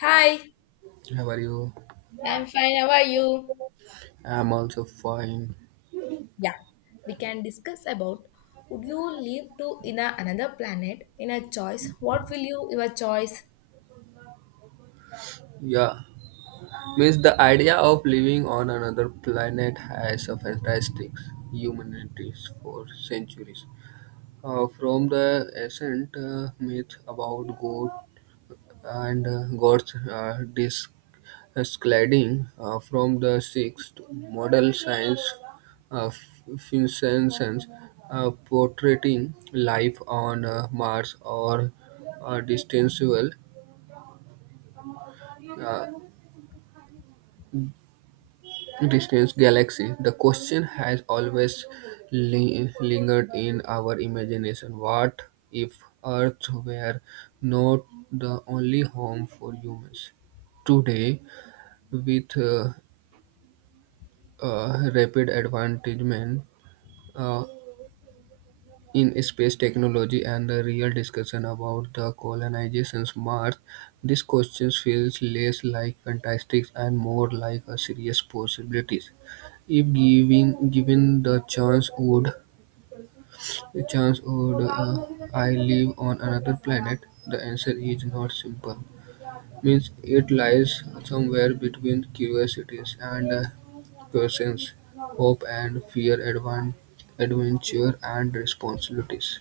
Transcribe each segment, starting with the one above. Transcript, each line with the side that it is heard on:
left: Hi.
right: How are you?
left: I'm fine. How are you?
right: I'm also fine.
left: Yeah, we can discuss about would you live to in another planet in a choice? What will you your choice?
right: Yeah, means the idea of living on another planet has a fantastic humanities for centuries. From the ancient myth about God and God's escalating from the sixth model science of Vincennes portraying life on Mars or a distant world distance galaxy, the question has always lingered in our imagination. What if Earth were not the only home for humans? Today, with rapid advancement, uh, in space technology and the real discussion about the colonization's Mars, these questions feels less like fantastics and more like a serious possibilities. If given the chance, would a chance would uh, I live on another planet? The answer is not simple. Means it lies somewhere between curiosities and questions, hope and fear, adventure and responsibilities.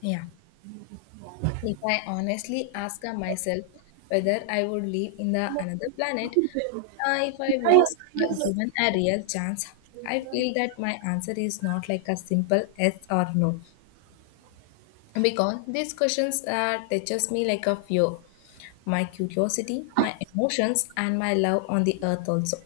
left: Yeah. If I honestly ask myself whether I would live in the another planet, if I was given a real chance, I feel that my answer is not like a simple yes or no because these questions touches me like a fear, my curiosity, my emotions, and my love on the earth also.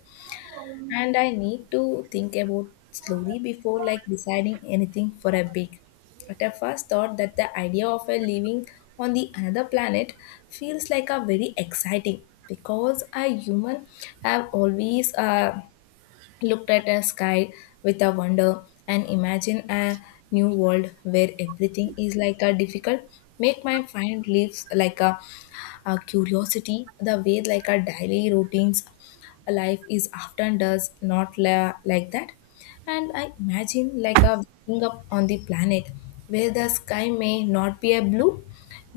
left: And I need to think about slowly before like deciding anything for a big. At a first thought that the idea of a living on the another planet feels like a very exciting because a human have always looked at a sky with a wonder and imagine a new world where everything is like a difficult make my find lives like a curiosity the way like a daily routines life is often does not like that, and I imagine like a waking up on the planet where the sky may not be a blue,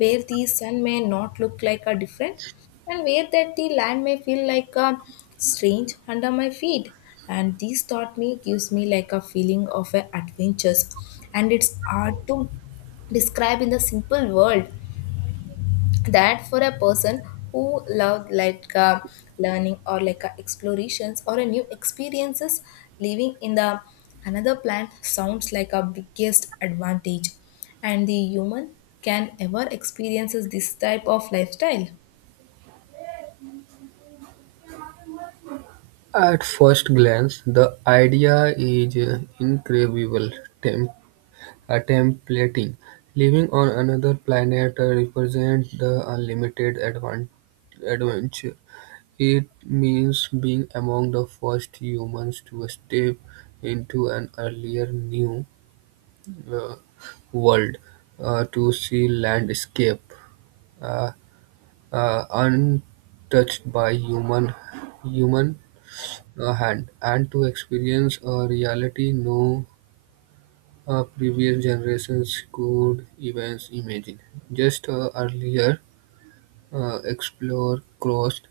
left: where the sun may not look like a different, and where that the land may feel like a strange under my feet. And this thought me gives me like a feeling of a adventures, and it's hard to describe in the simple world that for a person who loved like learning or like explorations or a new experiences, living in the another planet sounds like a biggest advantage, and the human can ever experiences this type of lifestyle.
right: At first glance, the idea is incredible: Tem- templating, living on another planet, represents the unlimited adventure. It means being among the first humans to step into an earlier new uh, world, to see landscape uh, untouched by human hand, and to experience a reality no previous generations could even imagine. Just earlier explore crossed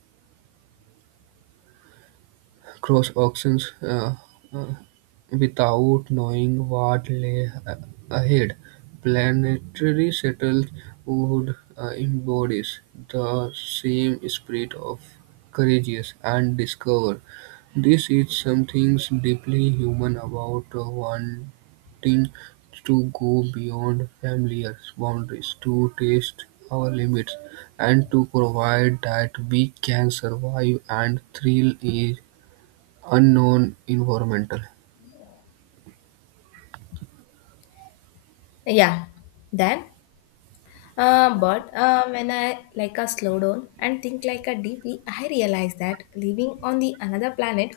right: cross auctions uh, without knowing what lay ahead. Planetary settles would embody the same spirit of courageous and discover. This is something deeply human about wanting to go beyond familiar boundaries, to test our limits, and to provide that we can survive and thrill is unknown environmental.
left: Yeah. Then But when I like a slow down and think like a deeply, I realize that living on the another planet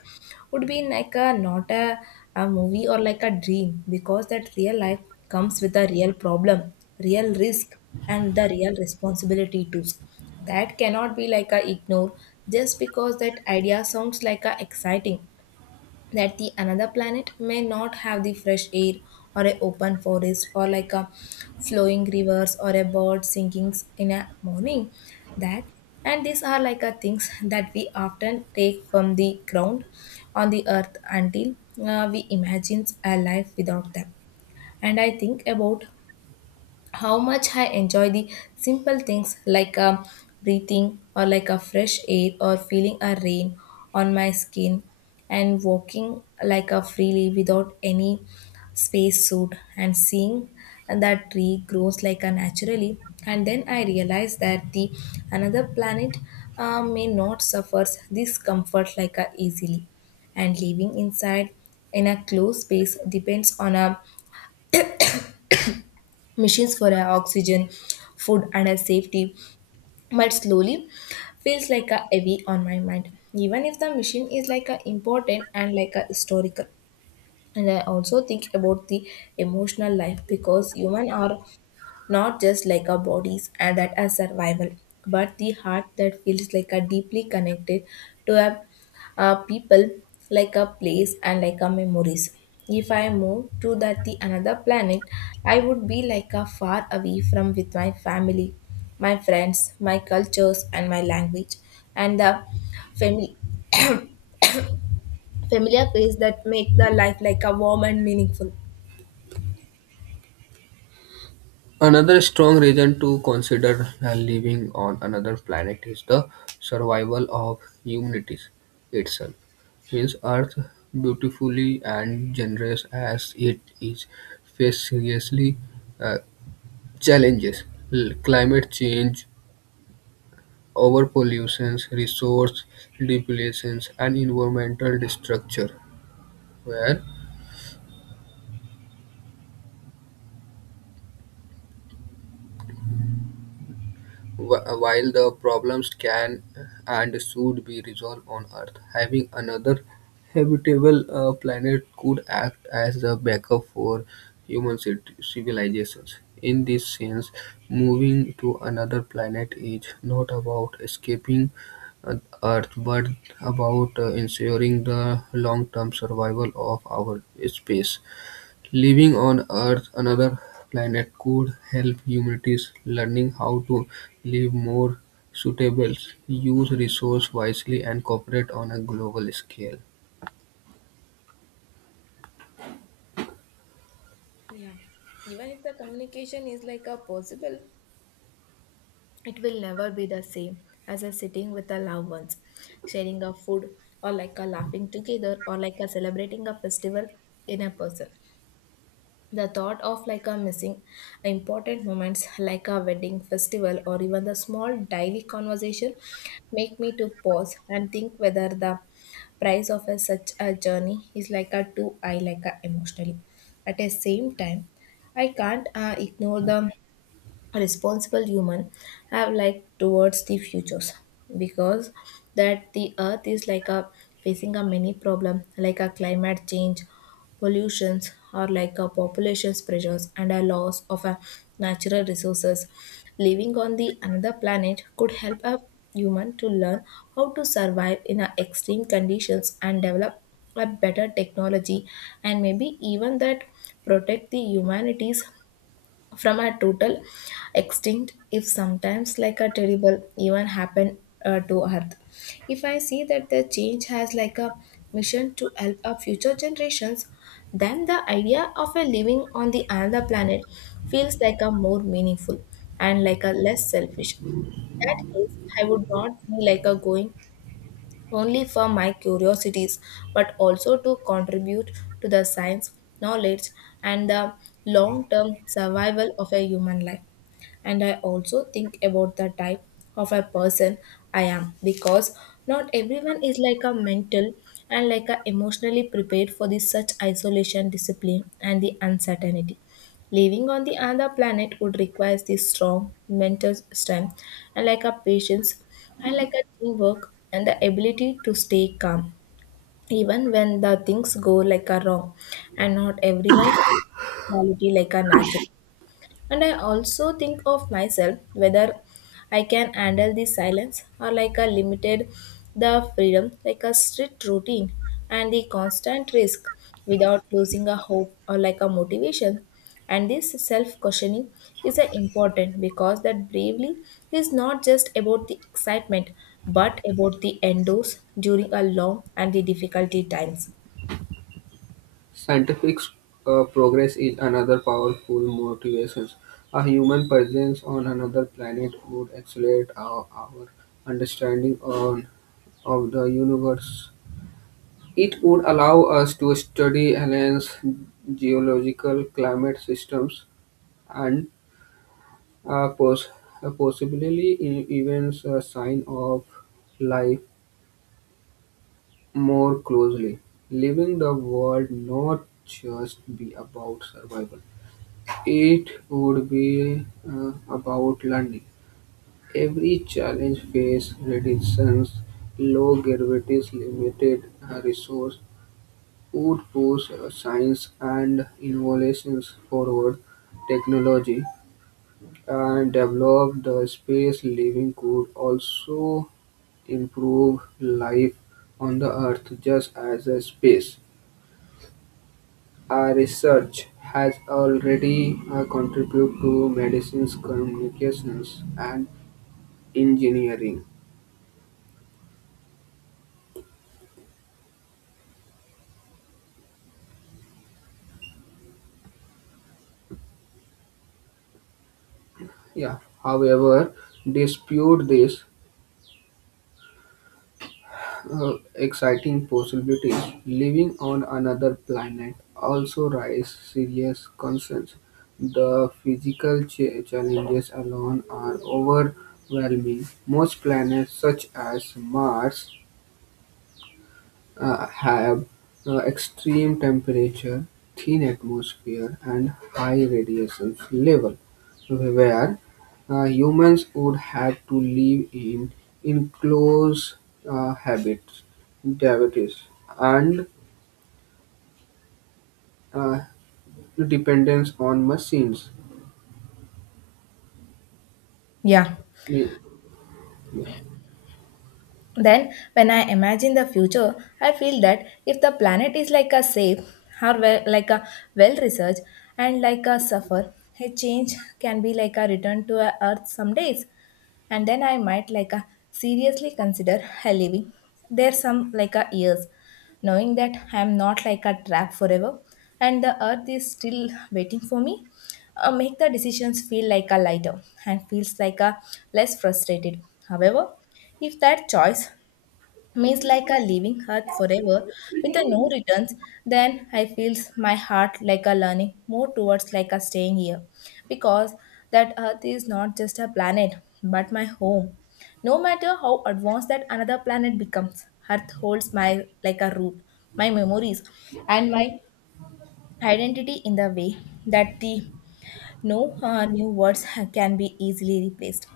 left: would be like a not a movie or like a dream because that real life comes with a real problem, real risk, and the real responsibility too. That cannot be like a ignore just because that idea sounds like a exciting, that the another planet may not have the fresh air or a open forest or like a flowing rivers or a bird singing in a morning that. And these are like a things that we often take from the ground on the earth until we imagine a life without them. And I think about how much I enjoy the simple things like breathing or like a fresh air or feeling a rain on my skin and walking like a freely without any space suit and seeing that tree grows like a naturally. And then I realized that the another planet may not suffer this comfort like a easily, and living inside in a closed space depends on a machines for our oxygen, food, and our safety. But slowly, feels like a heavy on my mind. Even if the machine is like a important and like a historical. And I also think about the emotional life because human are not just like our bodies and that as survival, but the heart that feels like a deeply connected to a people, like a place and like a memories. If I move to that the another planet, I would be like a far away from with my family, my friends, my cultures and my language, and the family familiar place that make the life like a warm and meaningful.
right: Another strong reason to consider living on another planet is the survival of humanity itself. Since Earth, beautifully and generous as it is, faces seriously uh, challenges: climate change, overpollution, resource depletion, and environmental destruction. Where While the problems can and should be resolved on Earth, having another habitable planet could act as a backup for human civilizations. In this sense, moving to another planet is not about escaping uh, Earth but about ensuring the long term survival of our space. Living on Earth, another planet, could help humanity's learning how to live more suitable, use resource wisely, and cooperate on a global scale.
left: Yeah. Even if the communication is like a possible, it will never be the same as a sitting with the loved ones, sharing a food, or like a laughing together, or like a celebrating a festival in a person. The thought of like a missing important moments like a wedding festival or even the small daily conversation make me to pause and think whether the price of a such a journey is like a too high like a emotionally. At the same time, I can't ignore the a responsible human have like towards the futures because that the earth is like a facing a many problem like a climate change, pollutions or like a population pressures and a loss of a natural resources. Living on the another planet could help a human to learn how to survive in a extreme conditions and develop a better technology and maybe even that protect the humanities from a total extinct if sometimes like a terrible even happen to earth. If I see that the change has like a mission to help our future generations, then the idea of a living on the another planet feels like a more meaningful and like a less selfish. That case, I would not be like a going only for my curiosities, but also to contribute to the science, knowledge, and the long term survival of a human life. And I also think about the type of a person I am because not everyone is like a mental and like a emotionally prepared for this such isolation, discipline, and the uncertainty. Living on the other planet would require this strong mental strength and like a patience and like a teamwork and the ability to stay calm even when the things go like a wrong, and not everyone has quality like a natural. And I also think of myself whether I can handle the silence or like a limited the freedom, like a strict routine and the constant risk without losing a hope or like a motivation. And this self questioning is a important because that bravely is not just about the excitement but about the endos during a long and the difficulty times.
right: Scientific progress is another powerful motivation. A human presence on another planet would accelerate our understanding on, of the universe. It would allow us to study aliens, geological climate systems, and Uh, pos- possibly even a sign of life more closely. Living the world not just be about survival. It would be about learning. Every challenge face reductions, low gravities, limited resource would push science and innovations forward. Technology and develop the space living could also improve life on the earth just as a space. Our research has already contributed to medicines, communications, and engineering. Yeah. However, dispute this exciting possibilities. Living on another planet also raises serious concerns. The physical challenges alone are overwhelming. Most planets, such as Mars, have extreme temperature, thin atmosphere, and high radiation level, where humans would have to live in enclosed habits, cavities, and uh, dependence on machines.
left: Yeah.
right: We-
left: Then, when I imagine the future, I feel that if the planet is like a safe or well, like a well researched and like a suffer, a change can be like a return to a Earth some days, and then I might like a seriously consider a living there some like a years, knowing that I am not like a trap forever, and the Earth is still waiting for me. Make the decisions feel like a lighter and feels like a less frustrated. However, if that choice means like a leaving earth forever with a no returns, then I feels my heart like a learning more towards like a staying here because that earth is not just a planet but my home. No matter how advanced that another planet becomes, earth holds my like a root, my memories, and my identity in the way that the no new words can be easily replaced.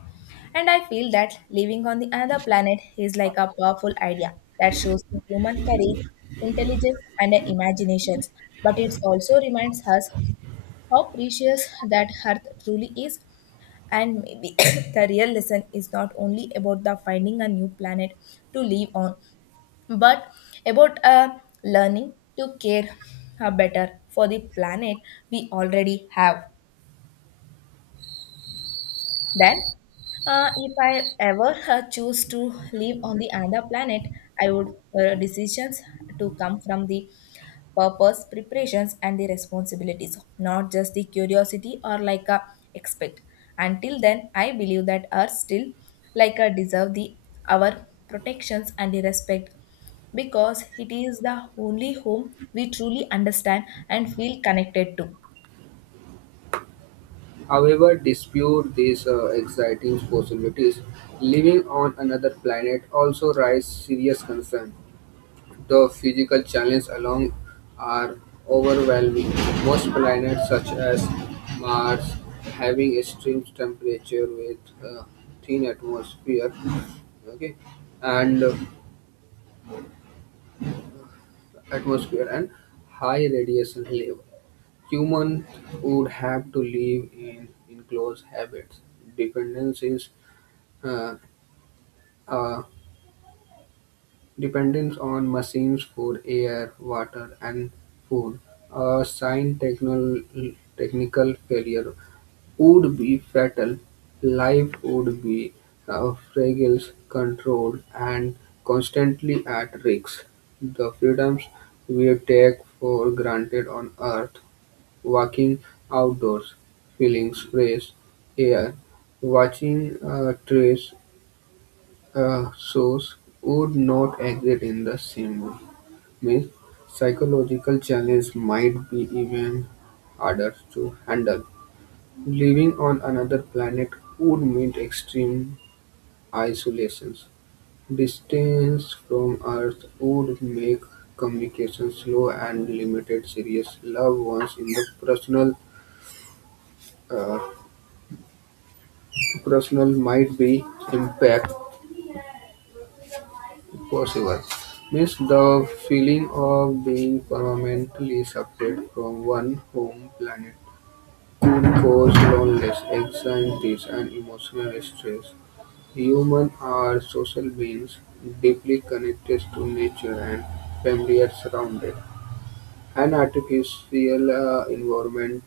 left: And I feel that living on the another planet is like a powerful idea that shows the human courage, intelligence, and imaginations. But it also reminds us how precious that Earth truly is. And maybe the real lesson is not only about the finding a new planet to live on, but about learning to care better for the planet we already have. Then, if I ever choose to live on the another planet, I would decisions to come from the purpose, preparations, and the responsibilities, not just the curiosity or like a expect. Until then, I believe that Earth still like a deserve the our protections and the respect because it is the only home we truly understand and feel connected to.
right: However, dispute these exciting possibilities. Living on another planet also raises serious concerns. The physical challenges alone are overwhelming, most planets such as Mars having extreme temperature with uh, thin atmosphere okay and atmosphere and high radiation level. Humans would have to live in enclosed habits. Dependencies uh, uh, Dependence on machines for air, water, and food, a sign technical failure would be fatal. Life would be fragile, controlled, and constantly at risk. The freedoms we take for granted on Earth, walking outdoors, feeling fresh air, watching trees a source would not exist in the same way. Means psychological challenge might be even harder to handle. Living on another planet would mean extreme isolations. Distance from Earth would make communication slow and limited serious loved ones in the uh, personal might be impacted. Possible. Miss the feeling of being permanently separate from one home planet could cause loneliness, anxieties, and emotional stress. Humans are social beings, deeply connected to nature and familiar surroundings. An artificial environment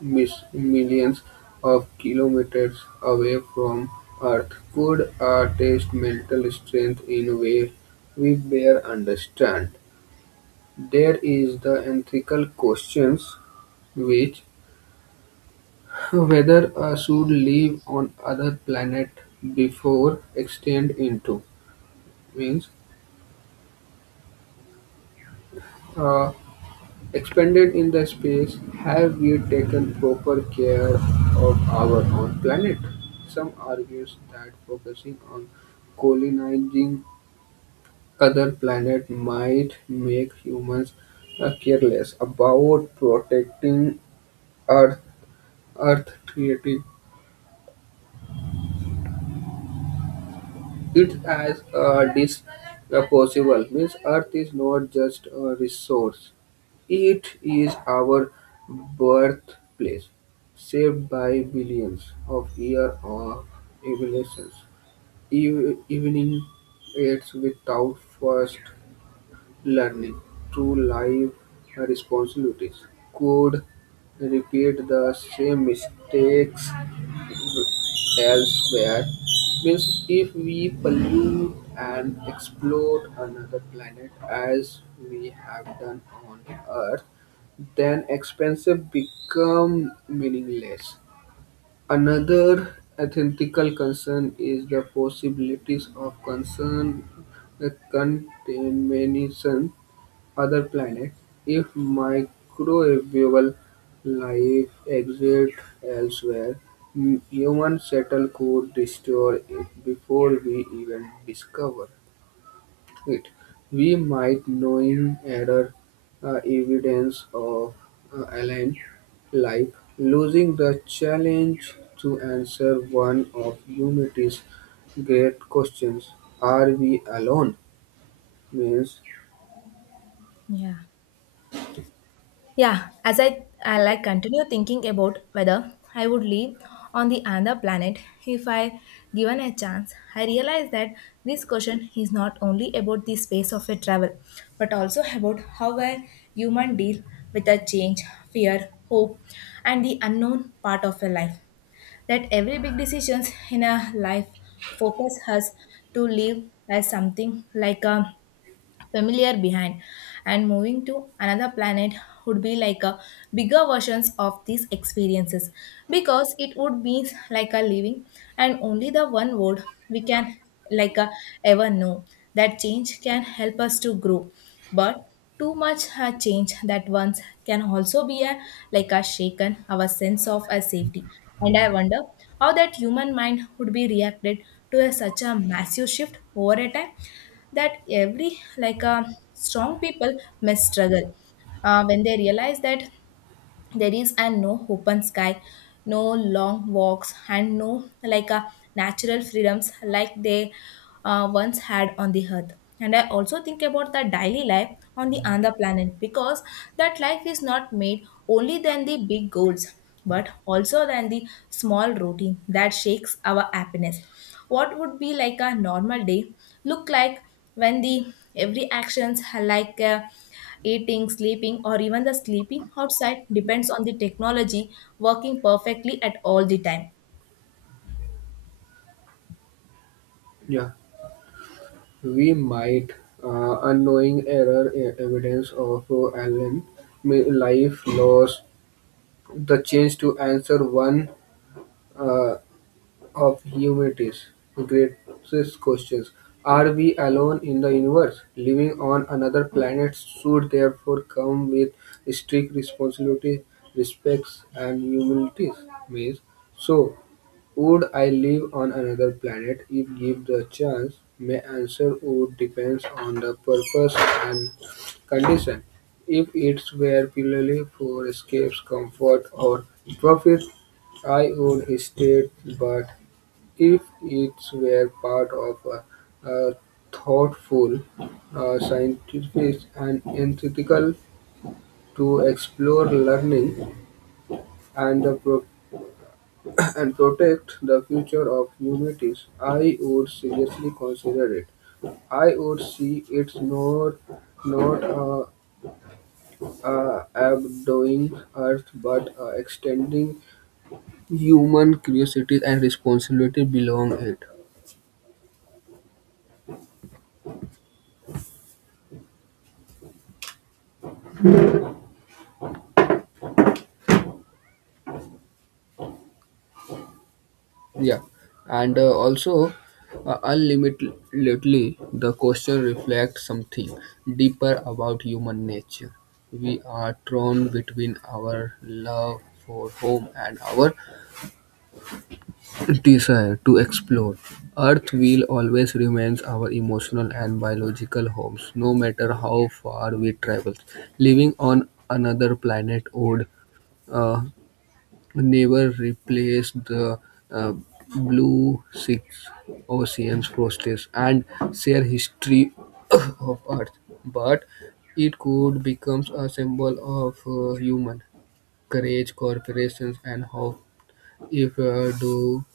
right: Millions of kilometers away from Earth, could attest mental strength in a way we bear understand. There is the ethical questions which whether I should live on other planet before extend into means uh, expanded in the space, have we taken proper care of our own planet? Some argue that focusing on colonizing other planets might make humans careless about protecting Earth, Earth treating it as a dis a possible means Earth is not just a resource; it is our birthplace, shaped by billions of years of evolutions. Evening its without first learning through life responsibilities could repeat the same mistakes elsewhere. Means if we pollute and explode another planet as we have done on Earth, then expensive become meaningless. Another ethical concern is the possibilities of concern the contamination other planets. If microbial life exists elsewhere, human settle could destroy it before we even discover it. We might note other evidence of Allen life, losing the challenge to answer one of humanity's great questions: Are we alone? Means,
left: Yeah. Yeah, as I like continue thinking about whether I would live on the other planet if I given a chance, I realize that this question is not only about the space of a travel, but also about how a human deal with a change, fear, hope, and the unknown part of a life. That every big decisions in a life focus us to live as something like a familiar behind, and moving to another planet would be like a bigger versions of these experiences because it would be like a living and only the one world we can like a ever know. That change can help us to grow, but too much change that once can also be a like a shaken our sense of a safety. And I wonder how that human mind would be reacted to such a massive shift over a time. That every like a strong people must struggle when they realize that there is and no open sky, no long walks and no like a natural freedoms like they once had on the earth. And I also think about the daily life on the other planet because that life is not made only than the big goals but also than the small routine that shakes our happiness. What would be like a normal day look like when the every actions are like a eating, sleeping, or even the sleeping outside depends on the technology working perfectly at all the time.
right: yeah, we might unknowing error evidence of Allen life loss the chance to answer one. Uh, of humanities raises questions. Are we alone in the universe? Living on another planet should therefore come with strict responsibility, respects, and humilities. Means, so would I live on another planet if given the chance? My answer would depends on the purpose and condition. If it's were purely for escapes, comfort, or profit, I would stay. But if it were part of a thoughtful, scientific and ethical to explore learning and the and protect the future of humanity, I would seriously consider it. I would see it's not abdoing Earth, but extending human curiosity and responsibility belong it. Yeah, and also unlimitedly, the question reflects something deeper about human nature. We are torn between our love for home and our desire to explore. Earth will always remains our emotional and biological homes, no matter how far we travel. Living on another planet would uh, never replaced the uh, Blue Six Oceans Frosties and share history of Earth, but it could become a symbol of human courage, corporations, and hope if do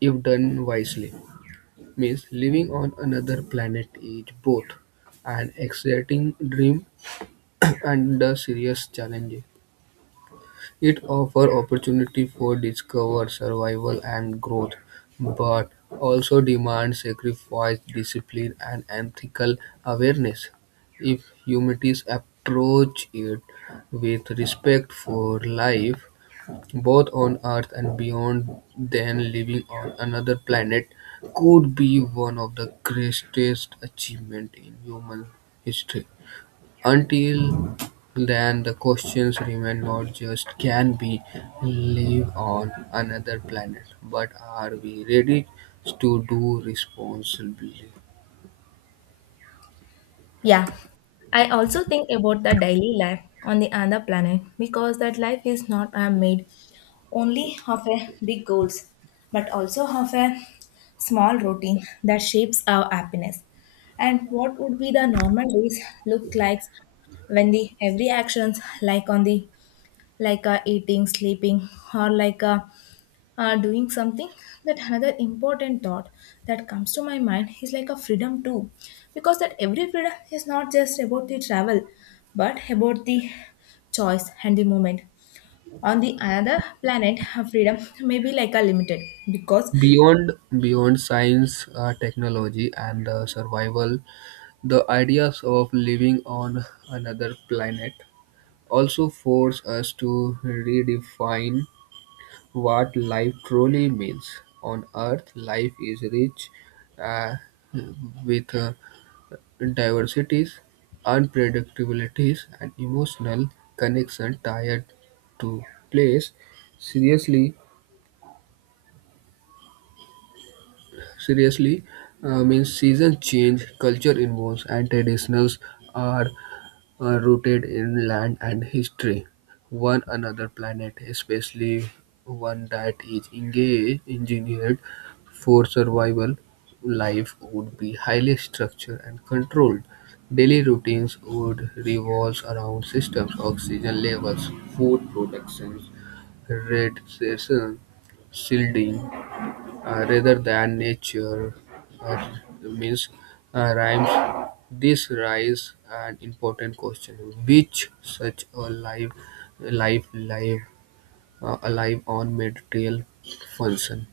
right: if done wisely. Means living on another planet is both an exciting dream and a serious challenge. It offers opportunity for discovery, survival, and growth, but also demands sacrifice, discipline, and ethical awareness. If humanities approach it with respect for life, both on Earth and beyond, then living on another planet could be one of the greatest achievements in human history. Until then, the questions remain not just can we live on another planet, but are we ready to do responsibly?
left: Yeah, I also think about the daily life on the other planet because that life is not made only of a big goals but also of a small routine that shapes our happiness. And what would be the normal days look like when the every actions like on the like eating, sleeping, or like doing something. That another important thought that comes to my mind is like a freedom too, because that every freedom is not just about the travel but about the choice and the moment. On the another planet freedom may be like a limited because...
right: Beyond beyond science, technology, and survival, the ideas of living on another planet also force us to redefine what life truly means. On Earth, life is rich uh, with diversities, unpredictabilities, and emotional connection tied to place. Seriously, seriously, Means season change, culture evolves, and traditions are rooted in land and history. One another planet, especially one that is engaged, engineered for survival, life would be highly structured and controlled. Daily routines would revolve around systems, oxygen levels, food productions, radiation, shielding, rather than nature uh, means rhymes. This raises an important question: Which such a live, alive on material function?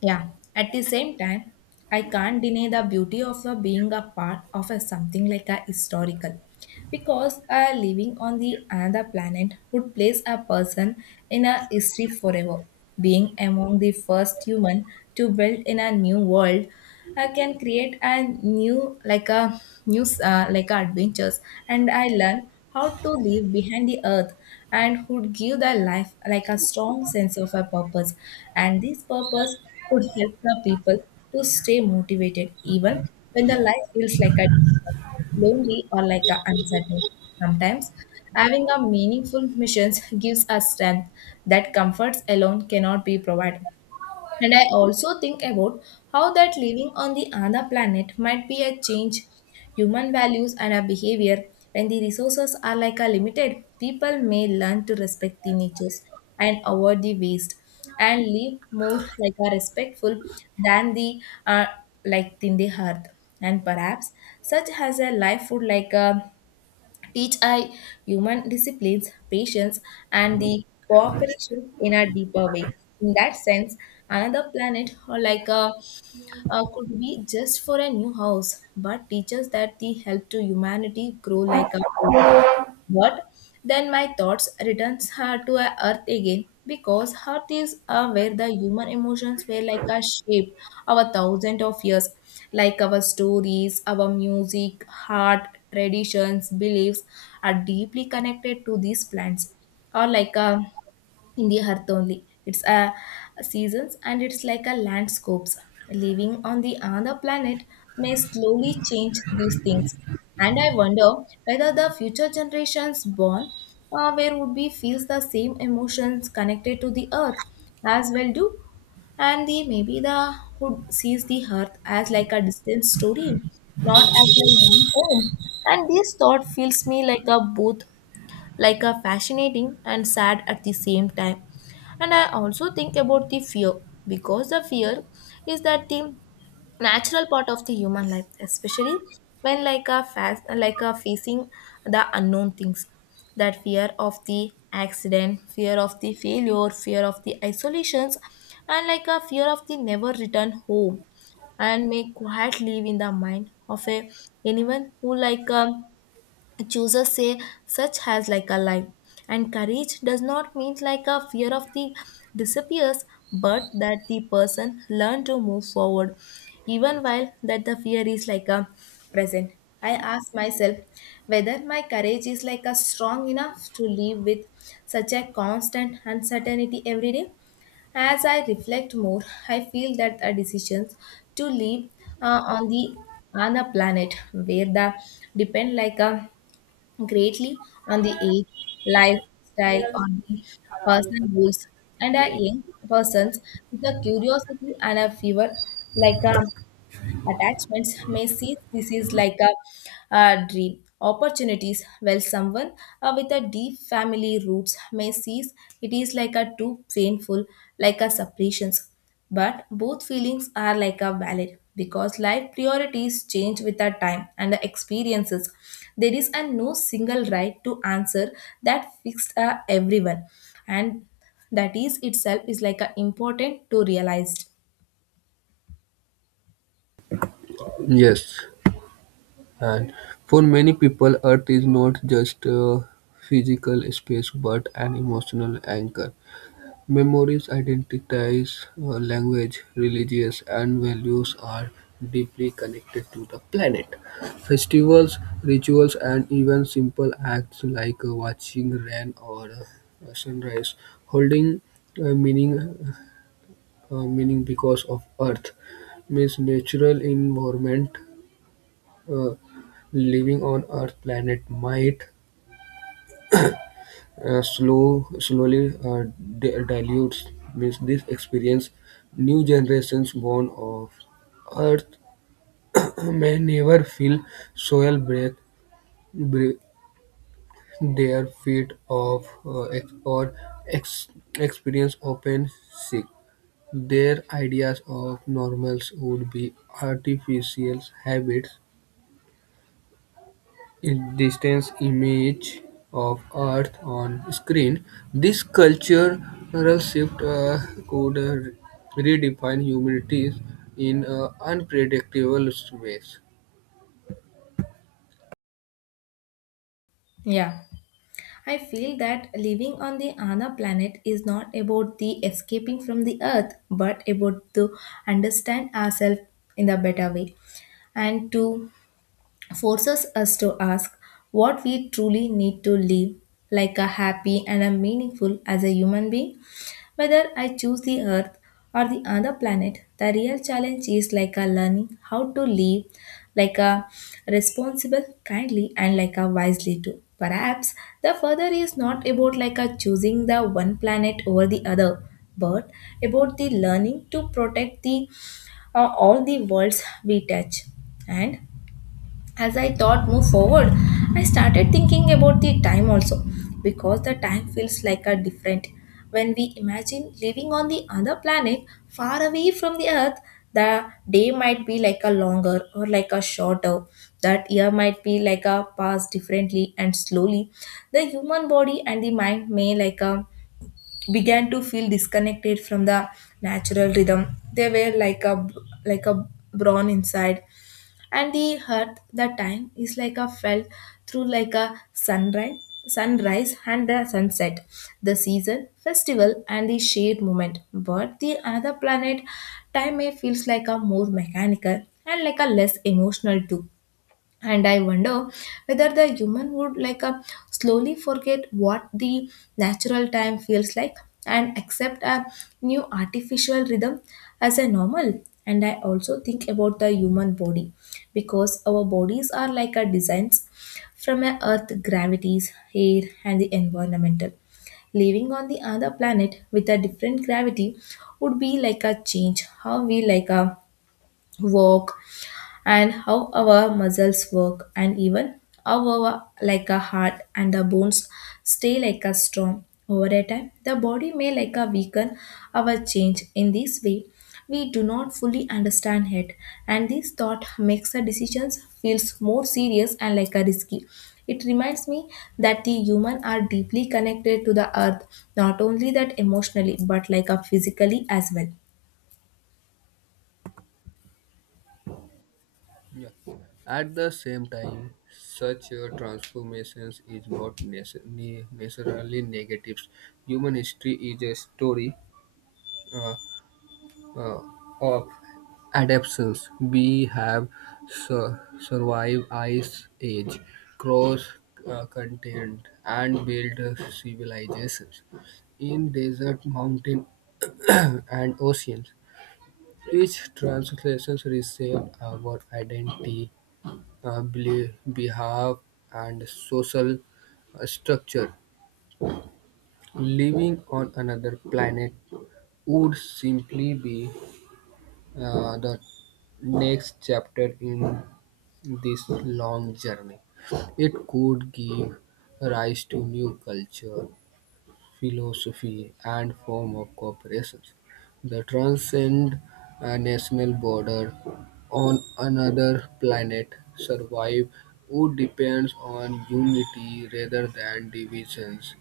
left: Yeah, at the same time, I can't deny the beauty of the being a part of a something like a historical, because living on the another planet would place a person in a history forever, being among the first human to build in a new world. I can create a new like a new like a adventures, and I learn how to live behind the earth, and would give the life like a strong sense of a purpose. And this purpose could help the people to stay motivated even when the life feels like a difficult, lonely or like a uncertain. Sometimes having a meaningful missions gives us strength that comforts alone cannot be provided. And I also think about how that living on the other planet might be a change human values and our behavior. When the resources are like a limited, people may learn to respect the natures and avoid the waste, and live more like a respectful than the uh, like in the earth. And perhaps such as a life would like a teach I human disciplines, patience, and the cooperation in a deeper way. In that sense, another planet or like a could be just for a new house, but teaches that the help to humanity grow like a... But then my thoughts returns her to a earth again, because earth is where the human emotions were like are shaped our thousands of years. Like our stories, our music, heart, traditions, beliefs are deeply connected to these plants. Or like a in the earth only. It's a seasons and it's like a landscapes. Living on the other planet may slowly change these things. And I wonder whether the future generations born where would be feels the same emotions connected to the earth as well do, and the maybe the who sees the earth as like a distant story, not as a living home. And this thought feels me like a both like a fascinating and sad at the same time. And I also think about the fear, because the fear is that the natural part of the human life, especially when like a fast like a facing the unknown things. That fear of the accident, fear of the failure, fear of the isolations, and like a fear of the never return home, and may quiet live in the mind of a anyone who like choosers say such has like a lie. And courage does not mean like a fear of the disappears, but that the person learn to move forward even while that the fear is like a present. I ask myself whether my courage is like a strong enough to live with such a constant uncertainty every day. As I reflect more, I feel that the decisions to live on the on a planet where the depend like a greatly on the age, lifestyle, or the personal goals. And a young persons with a curiosity and a fever like a attachments may see this is like a, dream. Opportunities, well, someone with a deep family roots may see it is like a too painful, like a separations. But both feelings are like a valid, because life priorities change with the time and the experiences. There is a no single right to answer that fixed everyone, and that is itself is like a important to realize.
right: Yes, and for many people, Earth is not just a physical space but an emotional anchor. Memories, identities, language, religious, and values are deeply connected to the planet. Festivals, rituals, and even simple acts like watching rain or sunrise holding uh, meaning meaning because of Earth means natural environment. Uh, living on Earth planet might slowly dilutes means this experience new generations born of earth may never feel soil breath bre- their feet of ex- experience open sick their ideas of normals would be artificial habits in distance, image of Earth on screen. This cultural shift could redefine humanities in unpredictable ways.
left: Yeah. I feel that living on the Ana planet is not about the escaping from the earth, but about to understand ourselves in a better way, and to forces us to ask what we truly need to live like a happy and a meaningful as a human being. Whether I choose the earth or the other planet, the real challenge is like a learning how to live like a responsible, kindly and like a wisely too. Perhaps the further is not about like a choosing the one planet over the other, but about the learning to protect the all the worlds we touch. And as I thought move forward, I started thinking about the time also, because the time feels like a different. When we imagine living on the other planet far away from the earth, the day might be like a longer or like a shorter. That year might be like a pass differently and slowly. The human body and the mind may like a began to feel disconnected from the natural rhythm. They were like a brawn inside, and the heart the time is like a felt through like a sunrise and the sunset, the season festival and the shared moment. But the other planet time may feels like a more mechanical and like a less emotional too. And I wonder whether the human would like slowly forget what the natural time feels like, and accept a new artificial rhythm as a normal. And I also think about the human body, because our bodies are like a designs from a earth gravities air and the environmental. Living on the other planet with a different gravity would be like a change how we like a walk, and how our muscles work, and even how our like a heart and the bones stay like a strong over a time. The body may like a weaken our change in this way, we do not fully understand it. And this thought makes the decisions feels more serious and like a risky. It reminds me that the human are deeply connected to the earth, not only that emotionally but like a physically as well.
right: Yeah. At the same time, such transformations is not necessarily negative. Human history is a story. uh, uh, of adaptations we have survived ice age, cross continent, and built civilizations in desert, mountain, and oceans. Each translation reshaped our identity, belief, behalf, and social structure. Living on another planet would simply be the next chapter in this long journey. It could give rise to new culture, philosophy, and form of corporations. The transcend a national border on another planet survive would depends on unity rather than divisions,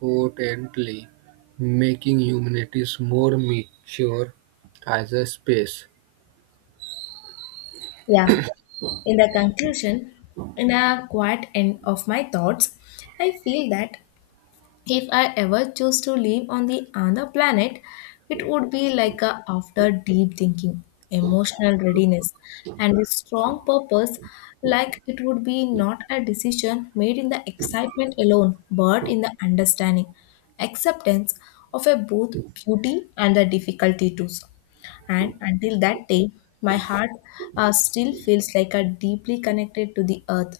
right: potently making humanities more mature as a space.
left: Yeah. In the conclusion, in the quiet end of my thoughts, I feel that if I ever choose to live on the other planet, it would be like a after deep thinking, emotional readiness, and a strong purpose. Like it would be not a decision made in the excitement alone, but in the understanding, acceptance of a both beauty and the difficulty too. And until that day, my heart still feels like a deeply connected to the earth,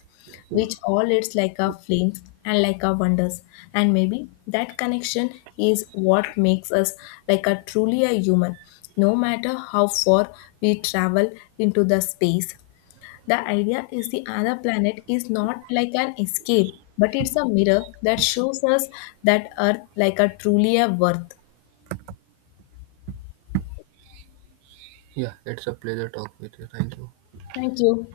left: which all its like a flames and like a wonders. And maybe that connection is what makes us like a truly a human, no matter how far we travel into the space. The idea is the other planet is not like an escape, but it's a mirror that shows us that Earth like a truly a worth.
right: Yeah, it's a pleasure talk with you. Thank you.
left: Thank you.